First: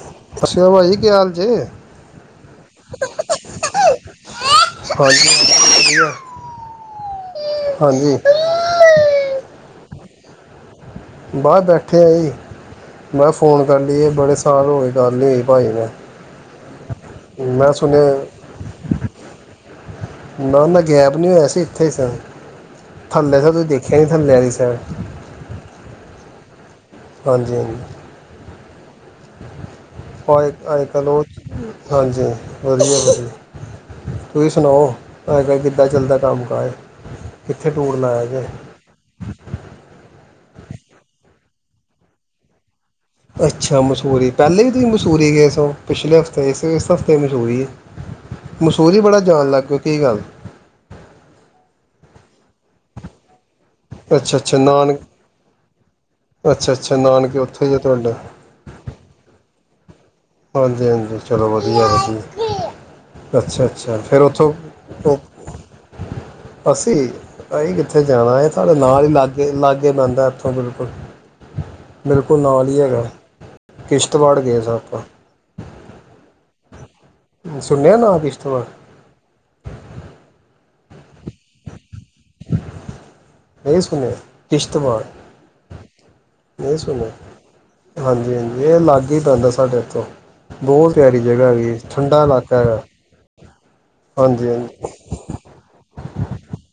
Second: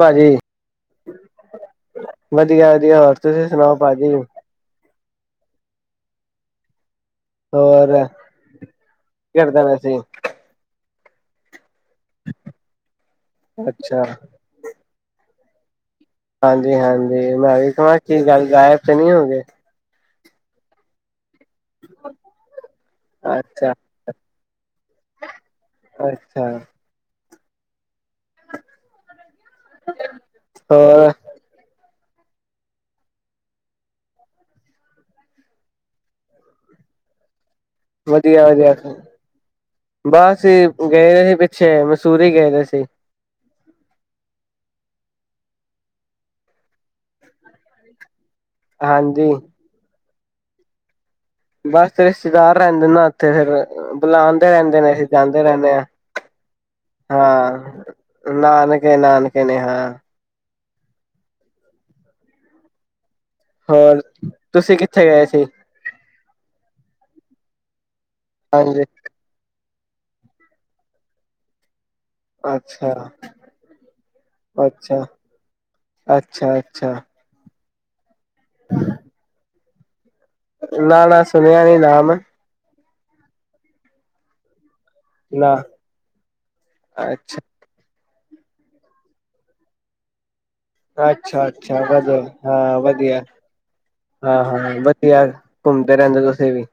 ਭਾਜੀ ਸਸ ਸ੍ਰੀ ਕਾਲ ਭਾਜੀ, ਕੀ ਹਾਲ ਜੇ [unintelligible] ਵਧੀਆ ਵਧੀਆ ਹੋਰ ਤੁਸੀਂ ਸੁਣਾਓ ਭਾਜੀ ਵਧੀਆ ਹੋਰ ਹਾਂਜੀ ਕੀ ਕਰਦੇ ਪਏ ਸੀਂ? ਬਾਰ ਬੈਠੇ ਆ ਜੀ ਮੈਂ [inaudible] ਫੋਨ ਕਰ ਅੱਛਾ ਲਈਏ ਬੜੇ ਸਾਲ ਹੋਗੇ ਗੱਲ ਨੀ ਹੋਈ ਭਾਜੀ ਨਾਲ ਹਾਂਜੀ ਹਾਂਜੀ ਮੈਂ ਵੀ ਕਵਾ ਕੀ ਗੱਲ ਗਾਇਬ ਤੇ ਨਹੀਂ ਹੋ ਗਏ ਨਾ ਨਾ ਗੈਪ ਨੀ ਹੋਇਆ ਸੀ ਇੱਥੇ ਇ ਸਾ, ਥੱਲੇ ਸਾ, ਤੁਸੀਂ ਅੱਛਾ ਦੇਖਿਆ ਇ ਨੀ ਥੱਲੇ ਆਲੀ [unintelligible] ਅੱਛਾ ਹਾਂਜੀ ਹਾਂਜੀ ਹ ਆ ਕ ਹੋਰ ਉਹ [inaudible] ਹਾਂਜੀ, ਵਧੀਆ ਵਧੀ ਤੁਸੀਂ ਸੁਣਾਓ, ਅਜ -ਕੱਲ੍ਹ ਕਿੱਦਾਂ ਚੱਲਦਾ ਕੰਮ ਕਾਜ? ਕਿੱਥੇ ਟੂਰ ਲਾਇਆ ਵਧੀਆ ਜੇ ਵਧੀਆ ਬਸ। ਅਸੀਂ ਗਏ ਸੀ ਪਿੱਛੇ, ਮਸੂਰ ਹੀ ਗਏ ਰ ਸੀ। ਅੱਛਾ ਮਸ਼ਹੂਰੀ, ਪਹਿਲੇ ਹੀ ਤੁਸੀਂ ਸੂਰੀ ਗਸ ਪਿਛਲੇ ਹਫ਼ਤੇ ਇਸ ਇਸ ਹਫ਼ਤੇ ਮਸੂਰੀ ਹੈ। ਮਸੂਰੀ ਹੀ ਬੜਾ ਹਾਂਜੀ ਜਾਣ ਲੱਗੇ, ਕੀ ਗੱਲ? ਬਸ ਰਿਸ਼ਤੇਦਾਰ ਰਹਿੰਦੇ ਨਾ ਉੱਥੇ ਫਿਰ ਅੱਛਾ ਬੁਲਾਉਂਦੇ ਅੱਛਾ ਰਹਿੰਦੇ ਨੇ, ਨਾਨਕ ਅਸੀਂ ਜਾਂਦੇ ਰਹਿੰਦੇ ਹਾਂ। ਅੱਛਾ ਅੱਛਾ ਨਾਨਕੇ ਉੱਥੇ ਹੀ ਆ ਤੁਹਾਡਾ ਹਾਂ, ਨਾਨਕੇ -ਨਾਨਕੇ ਨੇ। ਹਾਂ। ਹਾਂਜੀ -ਹਾਂਜੀ, ਚਲੋ ਵਧੀਆ ਵਧੀਆ। ਅੱਛਾ ਅੱਛਾ ਹੋਰ ਫਿਰ ਉੱਥੋਂ ਤੁਸੀਂ ਕਿੱਥੇ ਗਏ ਸੀ? ਅਸੀ ਗ ਉੱਥੇ ਜਾਣਾ ਹੈ ਸਾਡੇ ਹਾਂਜੀ ਨਾਲ ਹੀ ਲਾੱਗੇ ਅੱਗੇ ਬਣਦਾ ਹੱਥੋਂ ਬਿਲਕੁਲ ਬਿਲਕੁਲ ਨਾਲ ਹੀ ਅੱਛਾ ਹੈਗਾ। ਕਿਸ਼ਤਵਾੜ ਗਏ ਸਾਂ, ਆਪਾਂ। ਅੱਛਾ ਅੱਛਾ ਅੱਛਾ। ਮ ਸੁਣਿਆ ਨਾ ਦੀ [unintelligible] ਨਾ-ਨਾ ਸੁਣਿਆ ਨੀ ਨਾਮ? ਇਹੀ ਸੁਨਿਆ ਕਿਸ਼ ਨਾ ਅੱਛਾ ਹਾਂਜੀ-ਹਾਂਜੀ ਇਹ ਲਾੱਗੇ ਹੀ ਪੈਂਦਾ ਐ, ਸਾਡੇ ਇੱਥੋਂ। ਬਹੁਤ ਪਿਆਰੀ ਜਗ੍ਹਾ ਹੈਗੀ ਅੱਛਾ-ਅੱਛਾ ਵਧੀਆ ਠੰਡਾ ਇਲਾਕਾ ਹੈਗਾ ਹਾਂ, ਵਧੀਆ ਹਾਂਜੀ ਹਾਂ-ਹਾਂ ਹਾਂਜੀ ਵਧੀਆ, ਘੁੰਮਦੇ ਰਹਿੰਦੇ ਤੁਸੀ ਵੀ।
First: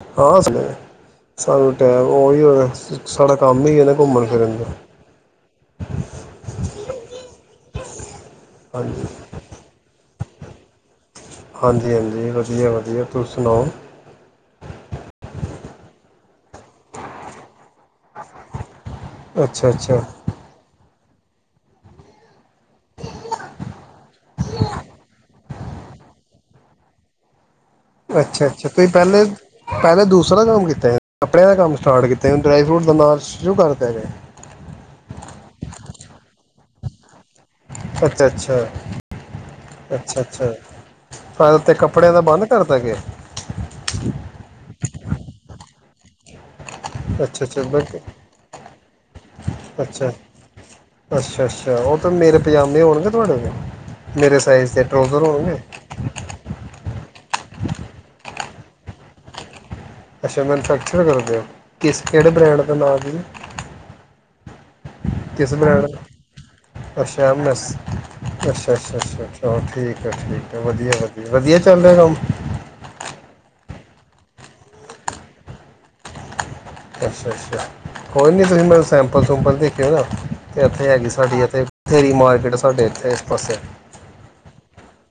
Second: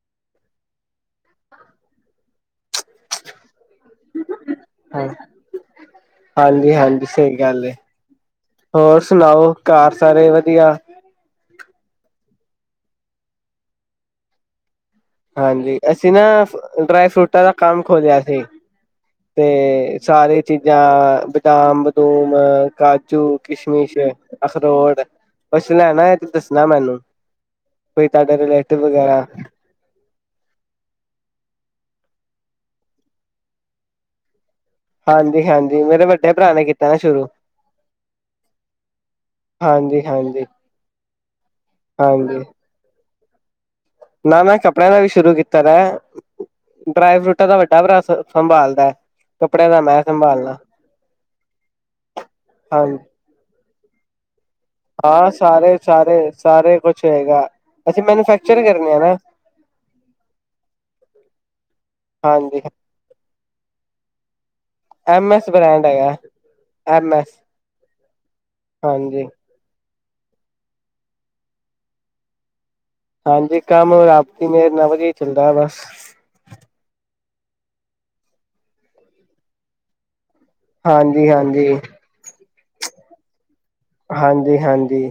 [unintelligible] ਟੈਮ ਉਹੀ ਹੋਇਆ [unintelligible] [inaudible] ਹਾਂਜੀ-ਹਾਂਜੀ ਸਹੀ ਗੱਲ ਏ ਹਾਂਜੀ ਹੋਰ ਸੁਨਾਓ, ਘਰ ਸਾਰੇ ਵਧ ਧਿਆ [inaudible] ਹਾਂਜੀ-ਹਾਂਜੀ ਵਧੀਆ-ਵਧੀਆ ਤੁਸੀ ਸੁਨਾਓ। ਹਾਂਜੀ ਅਸੀ ਨਾ ਸ ਡਰਾਈ -ਫਰੂਟਾਂ ਦਾ ਕੰਮ ਖੋਲਿਆ ਸੀ। ਤੇ ਅੱਛਾ ਅੱਛਾ ਸਾਰੀਆਂ ਚੀਜਾਂ ਬਦਾਮ ਬਦੂਮ ਮ ਕਾਜੂ, ਕਿਸ਼ਮਿਸ਼, ਅਖਰੋਟ ਕੁਛ ਲੈਣਾ ਹੋਇਆ ਤੇ ਦੱਸਨਾ ਮੈਨੂੰ। ਕੋਈ ਤੁਹਾਡੇ ਅੱਛਾ-ਅੱਛਾ ਰਿਲੇਟਿਵ ਤੁਸੀ ਵਗੈਰਾ ਪਹਿਲੇ ਈ ਪਹਿਲੇ ਦੂਸ ਰਾ ਕੰਮ ਕੀਤਾ ਕੱਪੜਿਆਂ ਦਾ ਕੰਮ ਸਟਾਰਟ ਕੀਤਾ ਈ ਡਰਾਈ ਫਰੂਟ ਦੇ ਨਾਲ ਸ਼ੁਰੂ ਕਰਦਾ ਰਿਹਾ ਹਾਂਜੀ-ਹਾਂਜੀ ਮੇਰੇ ਵੱਡੇ ਭਰਾ ਨੇ ਕੀਤਾ ਆ ਸ਼ੁਰੂ। ਅੱਛਾ ਅੱਛਾ ਅੱਛਾ ਹਾਂਜੀ-ਹਾਂਜੀ ਅੱਛਾ। ਤੇ ਕੱਪੜਿਆਂ ਦਾ ਹਾਂਜੀ ਬੰਦ ਕਰ ਤਾ ਕਿ। ਨਾ, ਨਾ ਪਹਿਲਾ ਵੀ ਸ਼ੁਰੂ ਕਿੱਤਾ ਰ ਅੱਛਾ-ਅੱਛਾ ਬਿਲਕੁਲ ਹੈ। ਕੱਪੜਿਆਂ ਦਾ ਮੈਂ ਸੰਭਾਲਣਾ ਅੱਛਾ-ਅੱਛਾ-ਅੱਛਾ ਉਹ ਤਾਂ ਮੇਲ ਪਜਾਮੇ ਹਾਂਜੀ ਹੋਣਗੇ ਤੁਹਾਡੇ ਕੋਲ। ਮੇਰੇ ਸ ਹਾਂ। ਸਾਰੇ ਸਾਰੇ ਸਾਰੇ ਕੁਛ ਚੰਗਾ ਹੋਇਗਾ, ਅਸੀ ਮੈਨੂਫੈਕਚਰ ਹੇਗੇ 'ਮਹਾਰਾਜ' ਅੱਛਾ ਮੈਨੂਫੈਕਚਰ ਕਰਦੇ ਹੋ ਕਿਸ ਕਿਹੜੇ ਹਾਂਜੀ ਬ੍ਰੈਂਡ ਦੇ ਨਾਂ ਦੀ? ਐਮ ਐੱਸ ਕਿਸ ਬ੍ਰੈਂਡ ਬ੍ਰਾਂਡ ਦਾ ਹੈਗਾ ਐਮ ਅੱਛਾ ਐੱਸ। ਐਸ ਅੱਛਾ ਅੱਛਾ ਅੱਛਾ ਠੀਕ। ਅੱਛਾ ਠੀਕ ਵਧੀਆ-ਵਧੀਆ-ਵਧੀਆ ਚੱਲ ਰਿਹਾ ਭਾਜੀ ਹਾਂਜੀ ਕੰਮ ਰਾਤੀ ਦੇ ਮਗਰ ਹੀ ਚੱਲਦਾ ਹੈ ਬਸ। ਅੱਛਾ-ਅੱਛਾ ਹੋਰ ਨੀ ਕੋਈ ਬਣਾਈ ਸ਼ਰਟਾਂ ਸੂਰਟਾ ਦਿਖੇਉ ਜ਼ਰਾ ਤੇ ਇੱਥੇ ਹੈਗੀ ਹਾਂਜੀ ਸਾਡੀ ਇਥੇ ਹਾਂਜੀ ਇੱਥੇ ਮੇਨ ਮਾਰਕੀਟ ਸਾਹਾਡੇ ਇੱਥੇ ਇਸ ਪਾਸੇ ਹਾਂਜੀ ਹਾਂਜੀ।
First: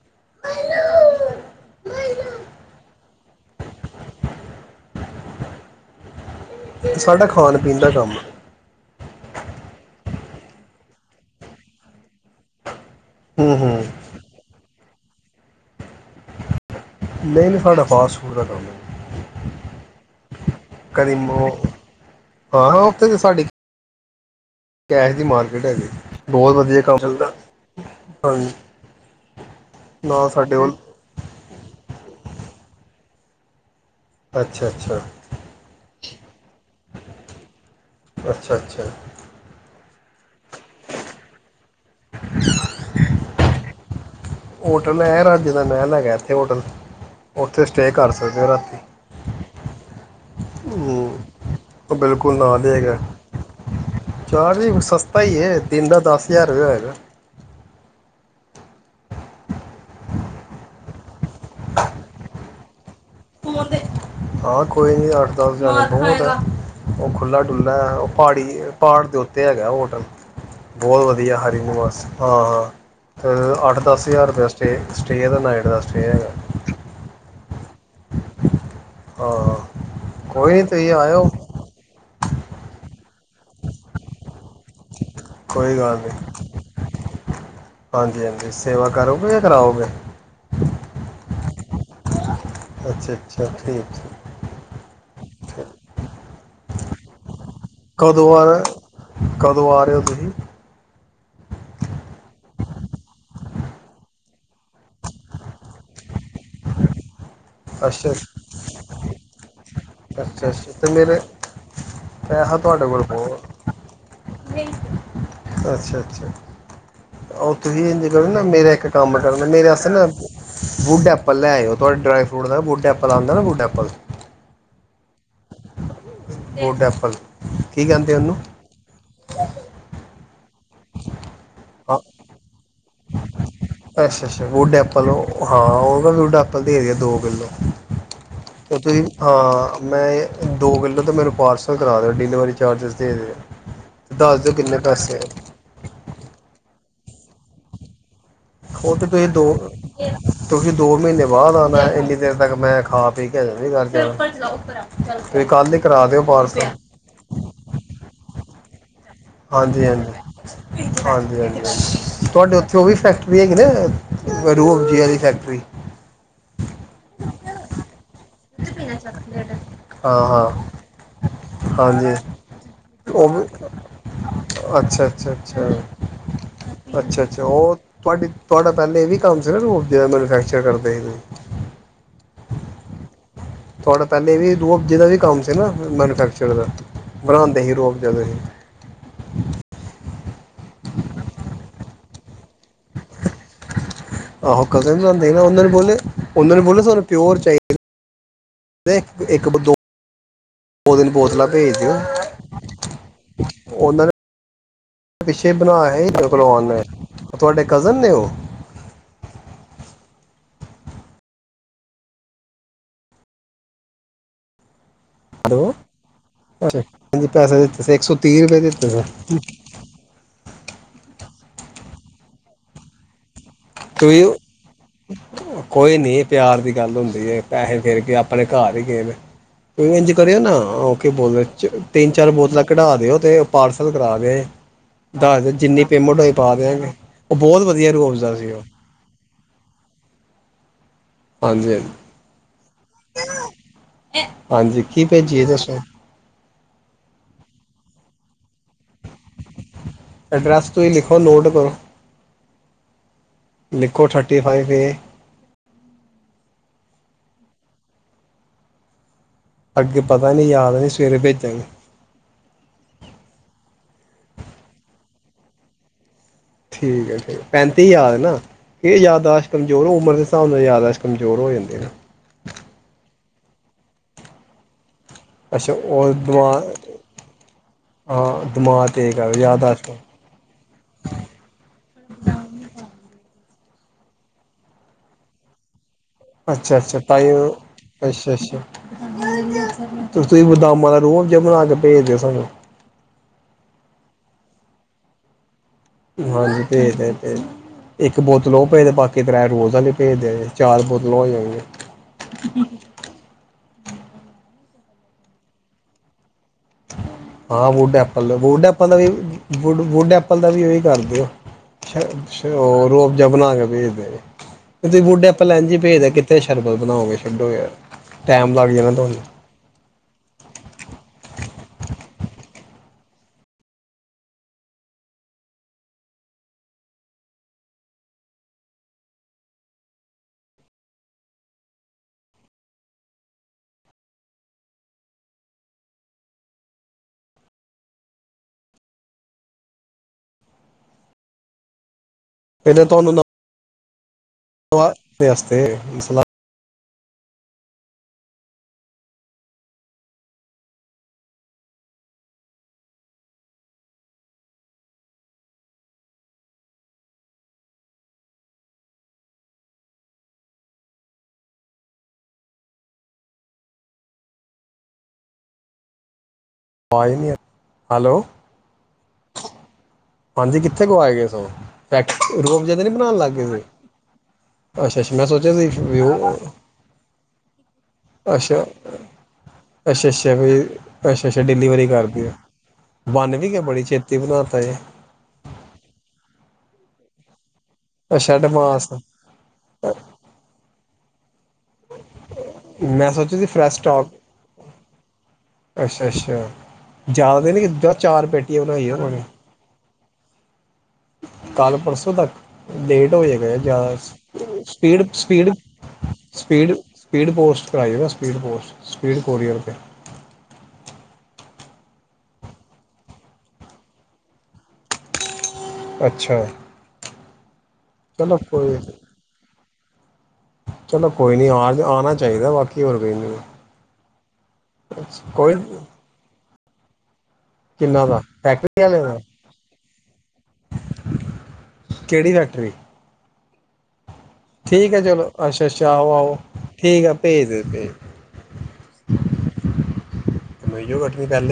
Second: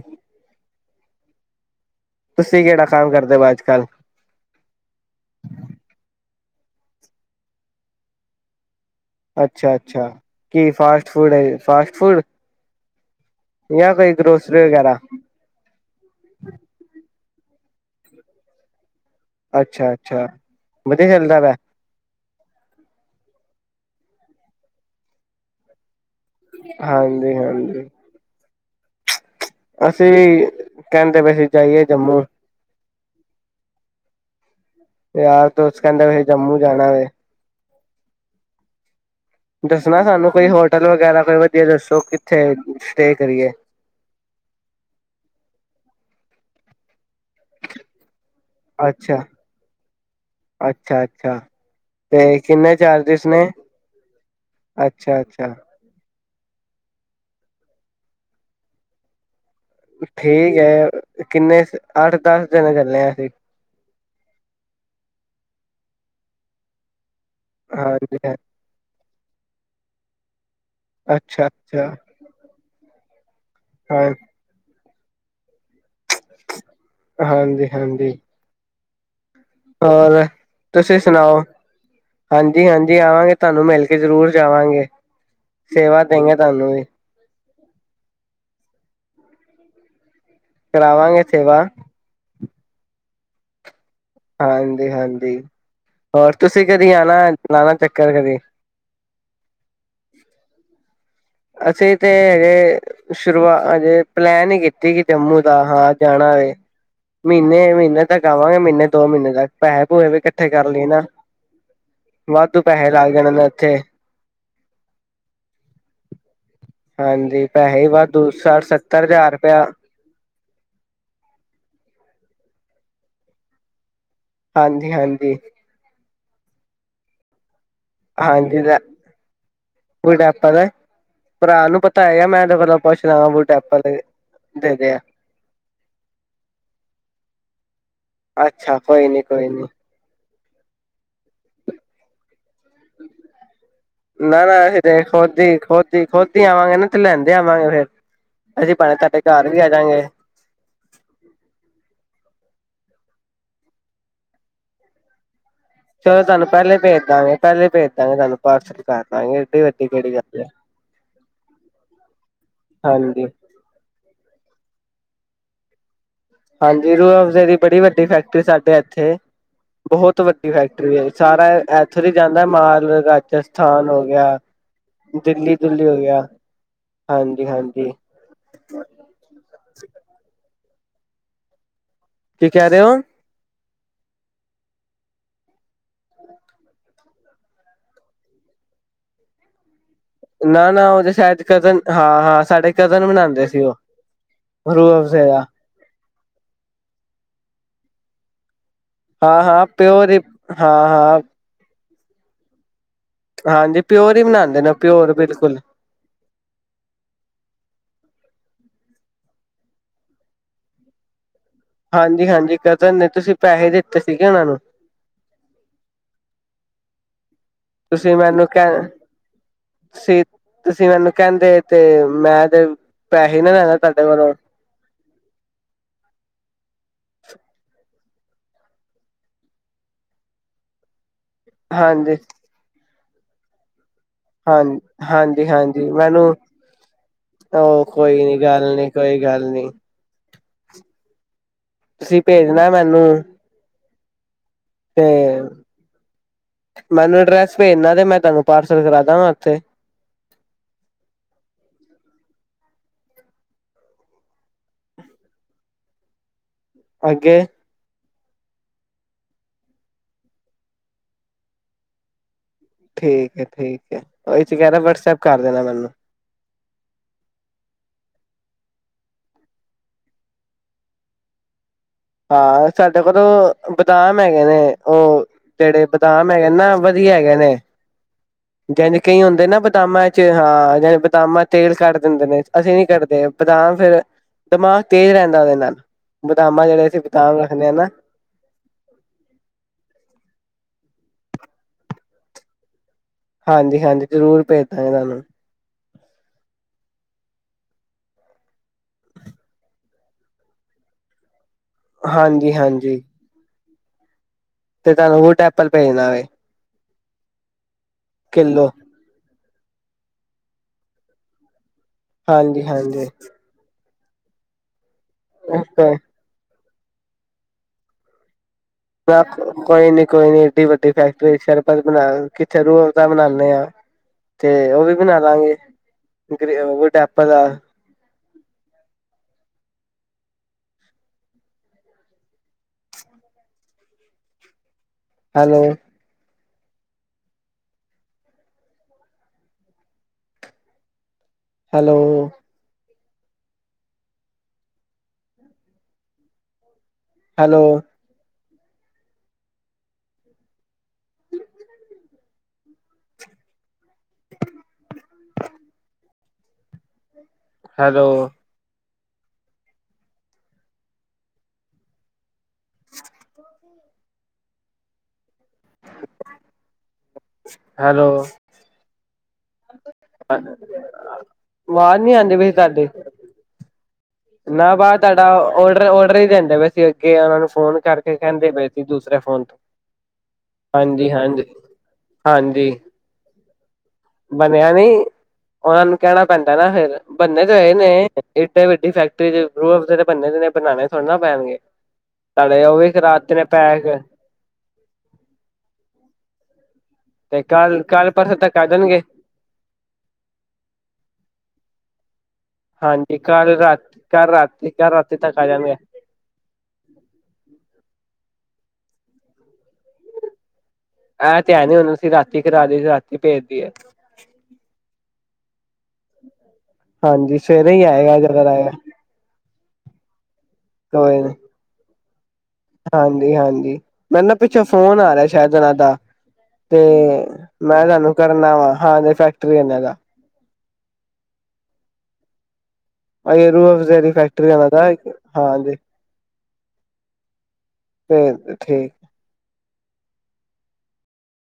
ਤੁਸੀਂ ਕਿਹੜਾ ਕੰਮ ਕਰਦੇ ਅੱਜ ਕੱਲ ਸਾਡਾ ਖਾਣ ਪੀਣ ਦਾ ਕੰਮ ਏ ਅੱਛਾ ਅੱਛਾ ਕੀ ਫਾਸਟ ਫੂਡ ਹੈ ਫਾਸਟ ਫੂਡ ਹੂੰ ਹੂੰ ਜਾਂ ਕੋਈ ਗਰੋਸਰੀ ਵਗੈਰਾ ਨਹੀਂ ਨਹੀਂ ਸਾਡਾ ਫਾਸਟ ਫੂਡ ਦਾ ਕੰਮ ਹੈ। ਅੱਛਾ ਅੱਛਾ ਵਧੀਆ ਕਦੀ ਚੱਲਦਾ ਮੋ ਵਾ ਹਾਂ ਉਥੇ ਏ ਸਾਡੀ ਕੈਸ਼ ਦੀ ਮਾਰਕੀਟ ਹੈ ਗੀ ਬਹੁਤ ਵਧੀਆ ਕੰਮ ਮਿਲਦਾ ਹਾਂਜੀ-ਹਾਂਜੀ, ਹਾਂਜੀ। ਅਸੀਂ ਨਾਲ ਸਾਡੇ ਕੋਲ ਕਹਿੰਦੇ ਵੀ ਅਸੀਂ ਜਾਈਏ ਜੰਮੂ ਅੱਛਾ ਅੱਛਾ ਯਾਰ ਦੋਸਤ ਕਹਿੰਦਾ ਸੀ ਜੰਮੂ ਜਾਣਾ ਏ ਅੱਛਾ ਅੱਛਾ। ਦੱਸਣਾ ਸਾਨੂੰ, ਕੋਈ ਹੋਟਲ ਵਗੈਰਾ ਕੋਈ ਵਧੀਆ ਦੱਸੋ ਕਿੱਥੇ ਸਟੇ ਕਰੀਏ? ਹੋਟਲ ਹੈ ਰਾਜੇ ਦਾ ਨਹਿਲ ਹੈਗਾ ਇੱਥੇ ਹੋਟਲ। ਉੱਥੇ ਸਟੇਅ ਕਰ ਸਕਦੇ ਹੋ ਰਾਤੀ, ਅੱਛਾ, ਅੱਛਾ-ਅੱਛਾ ਉਹ ਬਿਲਕੁਲ ਤੇ ਨਾ ਹੀ ਕਿੰਨੇ ਹੈਗਾ ਚਾਰਜਿਸ ਨੇ ਚਾਰਜ ਹੀ ਅੱਛਾ। ਸਸਤਾ ਹੀ ਅੱਛਾ ਹੈ ਦਿਨ ਦਾ ਦਸ ਤਿਆਰ ਹੋ ਹੋਗਾ ਠੀਕ ਹੈ। ਕਿੰਨੇ, ਅੱਠ -ਦਸ ਜਨ ਚੱਲੇ ਆਂ ਅਤੇ [inaudible] ਹਾਂ ਕੋਈ ਨੀ ਅੱਠ -ਦਸ ਜਾਣੇ ਹੋ ਉਹ ਖੁੱਲ੍ਹਾ -ਡੁੱਲ੍ਹਾ ਹੈ, ਉਹ ਹਾਂਜੀ ਹਾਂ। ਪਹਾੜੀ ਪਹਾੜ ਦੇ ਉੱਤੇ ਹੈਗਾ ਉਹ ਹੋਟਲ, ਬਹੁਤ ਵਧੀਆ ਹਰੀ ਅੱਛਾ-ਅੱਛਾ ਨਿਵਾਸ ਹਾਂ ਹਾਂ ਅਤੇ ਅੱਠ ਦਸ ਹਾਂ ਹਜ਼ਾਰ ਰੁਪਇਆ ਸਟੇਅ। ਸਟੇ ਨ ਦਸਟ [inaudible] ਹਾਂਜੀ ਹਾਂਜੀ। ਹਾਂ ਹੋਰ, ਕੋਈ ਨਹੀਂ ਤੁਸੀਂ ਆਇਓ ਸੁਣਾਓ। ਹਾਂਜੀ -ਹਾਂਜੀ ਆਵਾਂਗੇ, ਤੁਹਾਨੂੰ ਮਿਲ ਕੇ ਜ਼ਰੂਰ ਜਾਵਾਂਗੇ, ਕੋਈ ਗੱਲ ਸੇਵਾ ਨਹੀਂ ਦੇੰਗੇ ਤੁਹਾਨੂੰ ਵੀ। ਹਾਂਜੀ- ਹਾਂਜੀ ਸੇਵਾ ਕਰੋਗੇ, ਜਾਂ ਕਰਾਉਗੇ? ਕਰਾਵਾਂਗੇ ਸੇਵਾ। ਅੱਛਾ- ਅੱਛਾ ਠੀਕ। ਠੀਕ। ਹਾਂਜੀ- ਹਾਂਜੀ, ਹੋਰ ਤੁਸੀਂ ਕਦੀ ਜਾਣਾ? ਕਦੋਂ ਆ ਰਹੇ, ਕਦੋਂ ਆ ਰਹੇ ਹੋ ਤੁਸੀਂ? ਅਸੀਂ ਤੇ ਹਜੇ ਸ਼ੁਰੂਆਤ ਹਜੇ ਪਲੈਨ ਹੀ ਕੀਤੀ ਸੀ, ਜੰਮੂ ਦਾ ਹਾਂ ਜਾਣਾ ਵ ਮਹੀਨੇ ਮਹੀਨੇ ਅੱਛਾ ਤੱਕ ਆਵਾਂਗੇ, ਮਹੀਨੇ ਦੋ ਮਹੀਨੇ ਤੱਕ। ਪੈਹੇ ਪੂਹੇ ਵੀ ਇਕੱਠੇ ਅੱਛਾ- ਕਰ ਅੱਛਾ ਲਈਏ ਤੇ ਨਾ ਮੇਰੇ ਮ ਵਾਧੂ ਤੁਹਾਡੇ ਪੈਹੇ ਕੋਲ ਲੱਗ ਜਾਣੇ ਨੇ ਪ ਉੱਥੇ ਅੱਛਾ ਅੱਛਾ ਹਾਂਜੀ, ਉਹ ਪੈਸੇ ਤੁਸੀਂ ਹੀ ਇੰਝ ਵਦ ਕਰੋ ਦੂ ਸਾਠ -ਸੱਤਰ ਹਜ਼ਾਰ ਰੁਪਇਆ ਬੁੱਡ ਐਪਲ ਲੈ ਆਓ, ਤੁਹਾਡੇ ਡਰਾਈ -ਫਰੂਟ ਦਾ ਬੁੱਡ ਐਪਲ ਆਂ ਨਾ, ਬੁੱਡ ਐਪਲ। ਹਾਂਜੀ ਹਾਂਜੀ। Board -Apple. ਕੀ ਕਹਿੰਦੇ ਉਹਨੂੰ ਹਾਂਜੀ ਦਾ ਪ [inaudible] ਭਰਾ ਨੂੰ ਹਾਂ ਪਤਾ ਹੈਗਾ ਮੈਂ ਇਹਦੇ ਕੋਲ [inaudible] ਕੁਛਦ ਬ [inaudible] ਅੱਛਾ -ਅੱਛਾ, ਵੁਡ ਐਪਲ ਹਾਂ, ਉਹ ਵੁਡ ਐਪਲ ਦੇ ਦੇ ਆ, ਦੋ ਕਿੱਲੋ ਤੇ ਅੱਛਾ ਤੁਸੀਂ ਕੋਈ ਨੀ ਕੋਈ ਨੀ ਹਾਂ ਮੈਂ ਦੋ- ਕਿੱਲੋ ਤਾਂ ਮੇਰੇ ਕ ਪਾਰਸਲ ਕਰਾ ਲਓ ਡਿਲੀਵਰੀ ਚਾਰਜਿਸ ਦੇ ਤੇ, ਦੱਸ ਨਾ ਦਿਓ, ਨਾ ਕਿੰਨੇ ਅਸੀਂ ਤੇ ਪੈਸੇ‌। ਖੁਦ ਹੀ ਖੁਦ ਹੀ ਖੁਦ ਆਵਾਂਗੇ ਨਾ ਤੇ, ਲੈਂਦੇ ਆਵਾਂਗੇ ਫੇਰ ਅਸੀਂ ਉਹ ਭਾਵੇਂ ਤੇ ਤੁਹਾਡੇ ਤੁਸੀਂ ਦੋ ਘਰ ਵੀ ਆ ਜਾਂਗੇ ਤੁਸੀ, ਦੋ ਮਹੀਨੇ ਬਾਅਦ ਆਨਾ ਏ, ਇੰਨੀ ਦੇਰ ਤੱਕ ਮੈਂ ਖਾ-ਪੀ ਕੇਜ ਵੀ ਕਰਜ ਚਲੋ ਤੁਹਾਨੂੰ ਪਹਿਲੇ ਭੇਜਦਾਂਗੇ, ਪਹਿਲੇ ਭੇਜਦਾਂਗੇ ਤੁਹਾਨੂੰ। ਪਾਰਸ ਹਾਂਜੀ- ਹਾਂਜੀ, ਹਾਂਜੀ, ਹਾਂਜੀ, ਹਾਂ ਤੁਹਾਡੇ ਉੱਥੇ ਉਹ ਵੀ ਹਾਂਜੀ ਫੈਕਟਰੀ ਹੈਗੀ ਨਾ ਰੂਹ ਪੂਜੀ ਵਾਲੀ ਫੈਕਟਰੀ। ਹਾਂਜੀ, ਰੂਅਫਜ਼ੇ ਦੀ ਬੜੀ ਵੱਡੀ ਫੈਕਟਰੀ ਸਾਡੇ ਐਥੇ। ਹਾਂ ਬਹੁਤ ਹਾਂ ਵੱਡੀ ਫੈਕਟਰੀ ਏ। ਸਾਰਾ ਐਥੋਂ ਦੀ ਹਾਂਜੀ ਜਾਂਦਾ ਮਾਲ ਉਹ ਵੀ ਰਾਜਸਥਾਨ ਹੋ ਗਿਆ, ਅੱਛਾ ਅੱਛਾ ਅੱਛਾ ਦਿੱਲੀ-ਦੁੱਲੀ ਹੋ ਗਿਆ, ਅੱਛਾ ਅੱਛਾ ਹਾਂਜੀ- ਉਹ ਹਾਂਜੀ। ਤੁਹਾਡੀ ਤੁਹਾਡਾ ਬ ਨਹੀਂ ਕੀ ਕਹਿ ਰਹੇ ਹੋਂ? ਤੁੁਹਾਡਾ ਪਹਿਲੇ ਵੀ ਰੁਅਬਜ਼ੇ ਦਾ ਵੀ ਕੰਮ ਸੀ ਨਾ, ਮੈਨੂਫੈਕਚਰ ਦਾ, ਬਣਾਂਦੇ ਸੀ ਰੋਅਬਜ਼ਾ ਦੇ ਸੀ। ਨਾ -ਨਾ ਉਹਦੇ ਸ਼ਾਇਦ ਕਜਨ ਹਾਂ -ਹਾਂ ਸਾਡੇ ਕਜ਼ਨ ਬਨਾਉਂਦੇ ਸੀ ਉਹ। ਆਹੋ ਕਜਨ ਰੂਹ ਅਫਜ਼ੇ ਜਾਂਂਦੇ ਸੀ ਨਾ, ਦਾ ਉਹਨਾਂ ਨੂੰ ਬੋਲੇ ਉਹਨਾਂ ਨੇ, ਬੋਲੋ ਤੁਾਨੂੰ ਪਿਓਰ ਚਾਹੀਦਾ। ਇੱਕ- ਹਾਂ, ਇੱਕ ਦੋ ਹਾਂ ਪਿਓਰ ਹਾਂ, ਦੋ ਦਿਨ ਹਾਂ ਬੋਤਲਾਂ ਭੇਜ ਦਿਓ ਹਾਂਜੀ ਉਹਨਾਂ ਪਿਓਰ ਹੀ ਬਣਾਉਂਦੇ ਪਿਓਰ ਨੇ ਪਿੱਛੇ ਬਿਲਕੁਲ ਬਣਾਇਆ ਸੀ ਮੇਰੇ ਕੋਲੋ ਓਨੇ, ਤੁਹਾਡੇ ਕਜ਼ਨ ਨੇ ਉਹ? ਹਾਂਜੀ-ਹਾਂਜੀ ਕਜਨ ਨੇ ਤੁਸੀਂ ਪੈਹੇ ਦਿੱਤੇ ਸੀਗੇ ਉਹਨਾਂ ਨੂੰ। ਹਲੋ [inaudible] ਪੈਸੇ ਦਿੱਤੇ ਸੀ ਇੱਕ ਸੌ ਤੁਸੀਂ ਤੀਹ, ਮੈਨੂੰ ਰਪੇ ਕਹਿ ਦਿੱਤੇ ਤੁਸੀਂ ਤੁਸੀਂ ਮੈਨੂੰ ਕਹਿੰਦੇ [unintelligible] ਤੇ, ਮੈ ਤੇ, ਪੈਹ [unintelligible] ਕੋਈ ਨੀ ਪਿਆਰ ਵੀ ਗੱਲ ਹੁੰਦੀ ਏ, ਪੈਹੇ ਫੇਰ ਕੇ ਆਪਣੇ ਘਰ ਹੀ ਗਏ ਵੇ ਇੰਝ ਕਰਿਓ ਨਾ [unintelligible] ਤਿੰਨ- ਹਾਂਜੀ ਚਾਰ ਬੋਤਲਾਂ ਕਢਾ ਦਿਓ। [unintelligible] ਤੇ ਪਾਰਸ ਕੱਲ ਕਰਾਗੇ ਹਾਂ ਦੱਸ ਹਾਂਜੀ ਦੇ ਜਿੰਨੀ ਹਾਂਜੀ ਪੇਮੈਂਟ ਮੈਨੂੰ ਹੋਈ ਪਾਗੇ ਨੇ, ਬਹੁਤ ਉਹ ਵਧੀਆ ਕੋਈ ਰੁਅਵਜਾ ਨੀ ਸੀ। ਉਹ ਗੱਲ ਨੀ ਕੋਈ ਗੱਲ ਨੀ। ਹਾਂਜੀ-ਹਾਂਜ ਨਾ ਮੈਨੂੰ [inaudible] ਤੇ ਕੀ ਭੇਜੀਏ ਦੱਸੋ ਮੇਨੂੰ ਡਰੈਸ ਭੇਜਣਾ ਤੇ, ਮੈਂ ਤਾਨੂੰ ਪਾਰਸਲ ਕਰਾ ਦਾਂਗਾ ਓਥੇ। ਅਡਰੈੱਸ ਤੁਸੀਂ ਲਿਖੋ, ਨੋਟ ਕਰੋ। ਲਿੱਖੋ ਥਰਟੀ -ਫਾਈਫ ਏ ਅੱਗੇ ਅੱਗੇ ਪਤਾ ਨੀ, ਯਾਦ ਨੀ ਸਵੇਰੇ ਭੇਜਾਂਗੇ। ਠੀਕ ਐ ਠੀਕ ਐ ਇਹ ਚ [unintelligible] ਵਟਸਐਪ ਕਰ ਦੇਨਾ ਮੈਨੂੰ ਠੀਕ ਐ, ਪੈਂਤੀ ਹਜਾਰ ਨਾ, ਇਹ ਯਾਦਾਸ਼ ਕਮਜ਼ੋਰ, ਉਮਰ ਹਿਸਾਬ ਨਾਲ ਯਾਦਾਸ਼ ਕਮਜ਼ੋਰ ਹੋ ਜਾਂਦੇ। ਆ ਸਾਡੇ ਕੋਤੋ ਬਦਾਮ ਐਗੇ ਨੇ। ਉਹ ਅੱਛਾ ਜਿਹੜੇ ਉਹ ਬਦਾਮ ਹੈਗੇ ਦਿਮਾਗ ਨਾ, ਵਧੀਆ ਹੈਗੇ ਨੇ। ਹਾਂ ਦਿਮਾਗ [unintelligible] ਤੇਜ਼ ਕਈ ਕਰ ਹੁੰਦੇ ਨਾ ਯਾਦਾਸ਼ਤ ਬਦਾਮਾਂ ਚ ਹਾ ਬਦਾਮਾ ਤੇਲ ਕਟ ਦਿੰਦੇ ਨੇ ਅਸੀਂ ਨੀ ਕੱਢਦੇ ਬਦਾਮ, ਫਿਰ ਦਮਾਗ ਤੇਜ਼ ਰਹਿੰਦਾ ਉਹਦੇ ਨਾਲ। ਬਦਾਮਾਂ ਅੱਛਾ ਜਿਹੜੇ -ਅੱਛਾ, ਅਸੀਂ ਬਦਾਮ ਤਾਹੀਓ ਰੱਖਦੇ ਹਾਂ ਨਾ ਅੱਛ ਅੱਛਾ ਤੁਸੀਂ ਬਦਾਮ ਰੂਅਬਜਾ ਬਣਾ ਕੇ ਭੇਜਦੇਓ ਸਾਨੂੰ। ਹਾਂਜੀ -ਹਾਂਜੀ, ਜ਼ਰੂਰ ਭੇਜਦਾਗੇ ਤਾਨੂੰ। [unintelligible] ਭੇਜਦੇ ਭੇ ਇੱਕ ਬੋਤਲ ਉਹ ਭੇਜੇ ਬਾਕੀ [unintelligible] ਭੇਜਦੇ ਚਾਰ ਬੋਤ [unintelligible] ਹਾਂਜੀ ਹਾਂਜੀ। ਤੇ ਤਾਨੂੰ ਉਹ ਟੈਪਲ ਭੇਜਣਾ ਵੇ ਹਾਂ ਬੋਨ [unintelligible] ਵੁੱਡ ਵੁੱਡ ਐਪਲ ਦਾ ਵੀ ਉਹੀ ਕਰਦੇਓ। ਹਾਂਜੀ [unintelligible] ਹਾਂਜੀ ਰੋਬਜਾ ਬਨਾ ਕੇ ਭੇ [inaudible] [unintelligible] ਸ਼ਰਬਲ ਬਣਾਓਗੇ ਛੱਡੋ ਯਾਰ ਟ [unintelligible] ਨਾ, ਕੋਈ ਨੀ ਕੋਈ ਨੀ, ਐਡੀ ਵੱਡੀ ਫੈਕਟਰੀ ਸ਼ਰਪ ਕਿੱਥੇ ਰੂਹ-ਅਬਜਾ ਬਨਾਨੇ ਆਂ, ਤੇ ਉਹ ਵੀ ਬਣਾ ਲਾਂਗੇ ਗੁਡੈਪ ਦਾ ਹੈਲੋ। ਹੈਲੋ [inaudible] ਤੁਹਾਨੂੰ [inaudible] ਤੇ ਮਸਲਾ [inaudible] ਹੈਲੋ। [unintelligible] ਹੈਲੋ। [unintelligible] ਹੈਲੋ। ਹਾਂਜੀ, ਕਿੱਥੇ ਗੁਵਾਏ ਗਏ ਸੋ, ਆਵਾਜ਼ ਨੀ ਆਉਂਦੀ ਪਈ ਰੁਹ-ਅਬਜਾ ਤੇ ਤੁਹਾਡੀ ਨੀ ਬਣਾਉਣ ਲੱਗ ਗਏ ਸੀ? ਨਾ ਬਾਹ ਅੱਛਾ ਅੱਛਾ ਤੁਹਾਡਾ, ਮੈਂ ਸੋਚਿਆ ਸੀ ਓਡਰ ਵਿਊ ਓਡਰ ਹੀ ਦਿੰਦੇ ਪਏ ਸੀ ਅੱਗੇ, ਉਹਨਾ ਨੂੰ ਫੋਨ ਕਰਕੇ ਕਹਿੰਦੇ ਅੱਛਾ ਪਏ ਸੀ, ਦੂਸਰੇ ਫੋਨ ਤੋਂ ਅੱਛਾ ਅੱਛਾ ਵੀ ਹਾਂਜੀ ਅੱਛਾ ਅੱਛਾ ਹਾਂਜੀ ਡਿਲੀਵਰੀ ਕਰਦੀ ਆ -ਹਾਂਜੀ ਬਣ ਵੀ ਗਿਆ ਬੜੀ ਛੇਤੀ ਬਣਾ ਤਾ ਬਣਿਆ ਜੇ ਨਹੀਂ। ਉਹਨਾਂ ਨੂੰ ਕਹਿਣਾ ਪੈਂਦਾ ਨਾ ਫਿਰ, ਬੰਨੇ ਏ ਨੇ ਅੱਛਾ ਇਏਡੇ ਵੱਡੀ ਐਡਵਾਂਸ ਫੈਕਟਰੀ ਤੇ ਦੇ [unintelligible] ਬੰਨੇ ਦੇ ਨੇ ਬਨਾਨੇ ਥੋੜੇ ਨਾ ਪੈਨਗੇ ਅਰੇ ਉ ਵੀ ਮੈਂ ਖਾ [unintelligible] ਸੋਚਿਆ ਨੇ ਸੀ ਫਰੈਸ਼ ਪੈਕ ਸਟਾਕ ਅੱਛਾ ਅੱਛਾ ਤੇ ਜ਼ਿਆਦਾ ਨੀ ਕੱਲ [unintelligible] ਕੱਲ ਚਾਰ ਪਰਸੋਂ ਤੱਕ ਪੇਟੀਆਂ ਆ ਬਨਾਈਆਂ ਜਾਣਗੇ ਉਨਾ ਨੇ ਕੱਲ ਪਰਸੋਂ ਤੱਕ, ਲੇਟ ਹਾਂਜੀ ਹੋ ਜਾਏਗਾ ਕੱਲ ਯਾਰ ਰਾਤ ਜ਼ਿਆਦਾ ਕੱਲ ਰਾਤੀ ਕੱਲ ਸਪੀਡ ਰਾਤੀ ਤੱਕ ਆ ਸਪੀਡ ਜਾਣਗੇ ਸਪੀਡ ਸਪੀਡ ਪੋਸਟ ਕਰਾ ਈ ਐ ਗਾ ਸਪੀਡ ਪੋਸਟ ਸਪੀਡ ਕੋਰੀਅਰ ਤੇ ਏ ਤੇ ਹੇ ਨੀ ਹਨੂੰ ਅਸੀ ਰਾਤੀ ਕਰਾ ਦੀਏ [unintelligible] ਰਾਤੀ ਭੇਜਦੀ ਐ ਅੱਛਾ ਸਵੇਰ ਈ ਆਏਗਾ ਅਗਰ ਚਲੋ ਕੋਈ [unintelligible] ਚਲੋ ਕੋਈ ਨੀ ਆਜ ਆਨਾ ਹਾਂਜੀ ਹਾਂਜੀ ਮੈਨ ਨਾ ਪਿੱਛੋਂ ਫੋਨ ਆ ਰਿਏ ਕੋਈ ਸੇ਼ਇਦ ਉਹਨਾਂ ਦਾ ਤੇ ਮੈਂ ਕਿੰਨਾ ਤੁਹਾਨੂੰ ਦਾ ਕਰਨਾ ਵਾ, ਹਾਂ, [unintelligible] ਫੈਕਟਰੀਨਾ [unintelligible] ਦਾ ਕੇਹੜੀ ਫੈਕਟਰੀ ਆਈ ਰੂਹ ਅਜੇ ਦੀ ਫ ਠੀਕ ਹੈ, ਚਲੋ, ਅੱਛਾ ਅੱਛਾ ਆਹੋ ਆਹੋ ਠੀਕ ਆ ਭੇਜ ਦੇ ਭੇਜ ਦੇ ਠੀਕ ਕਮਾਈ ਉ [unintelligible] ਪਹਿਲੇ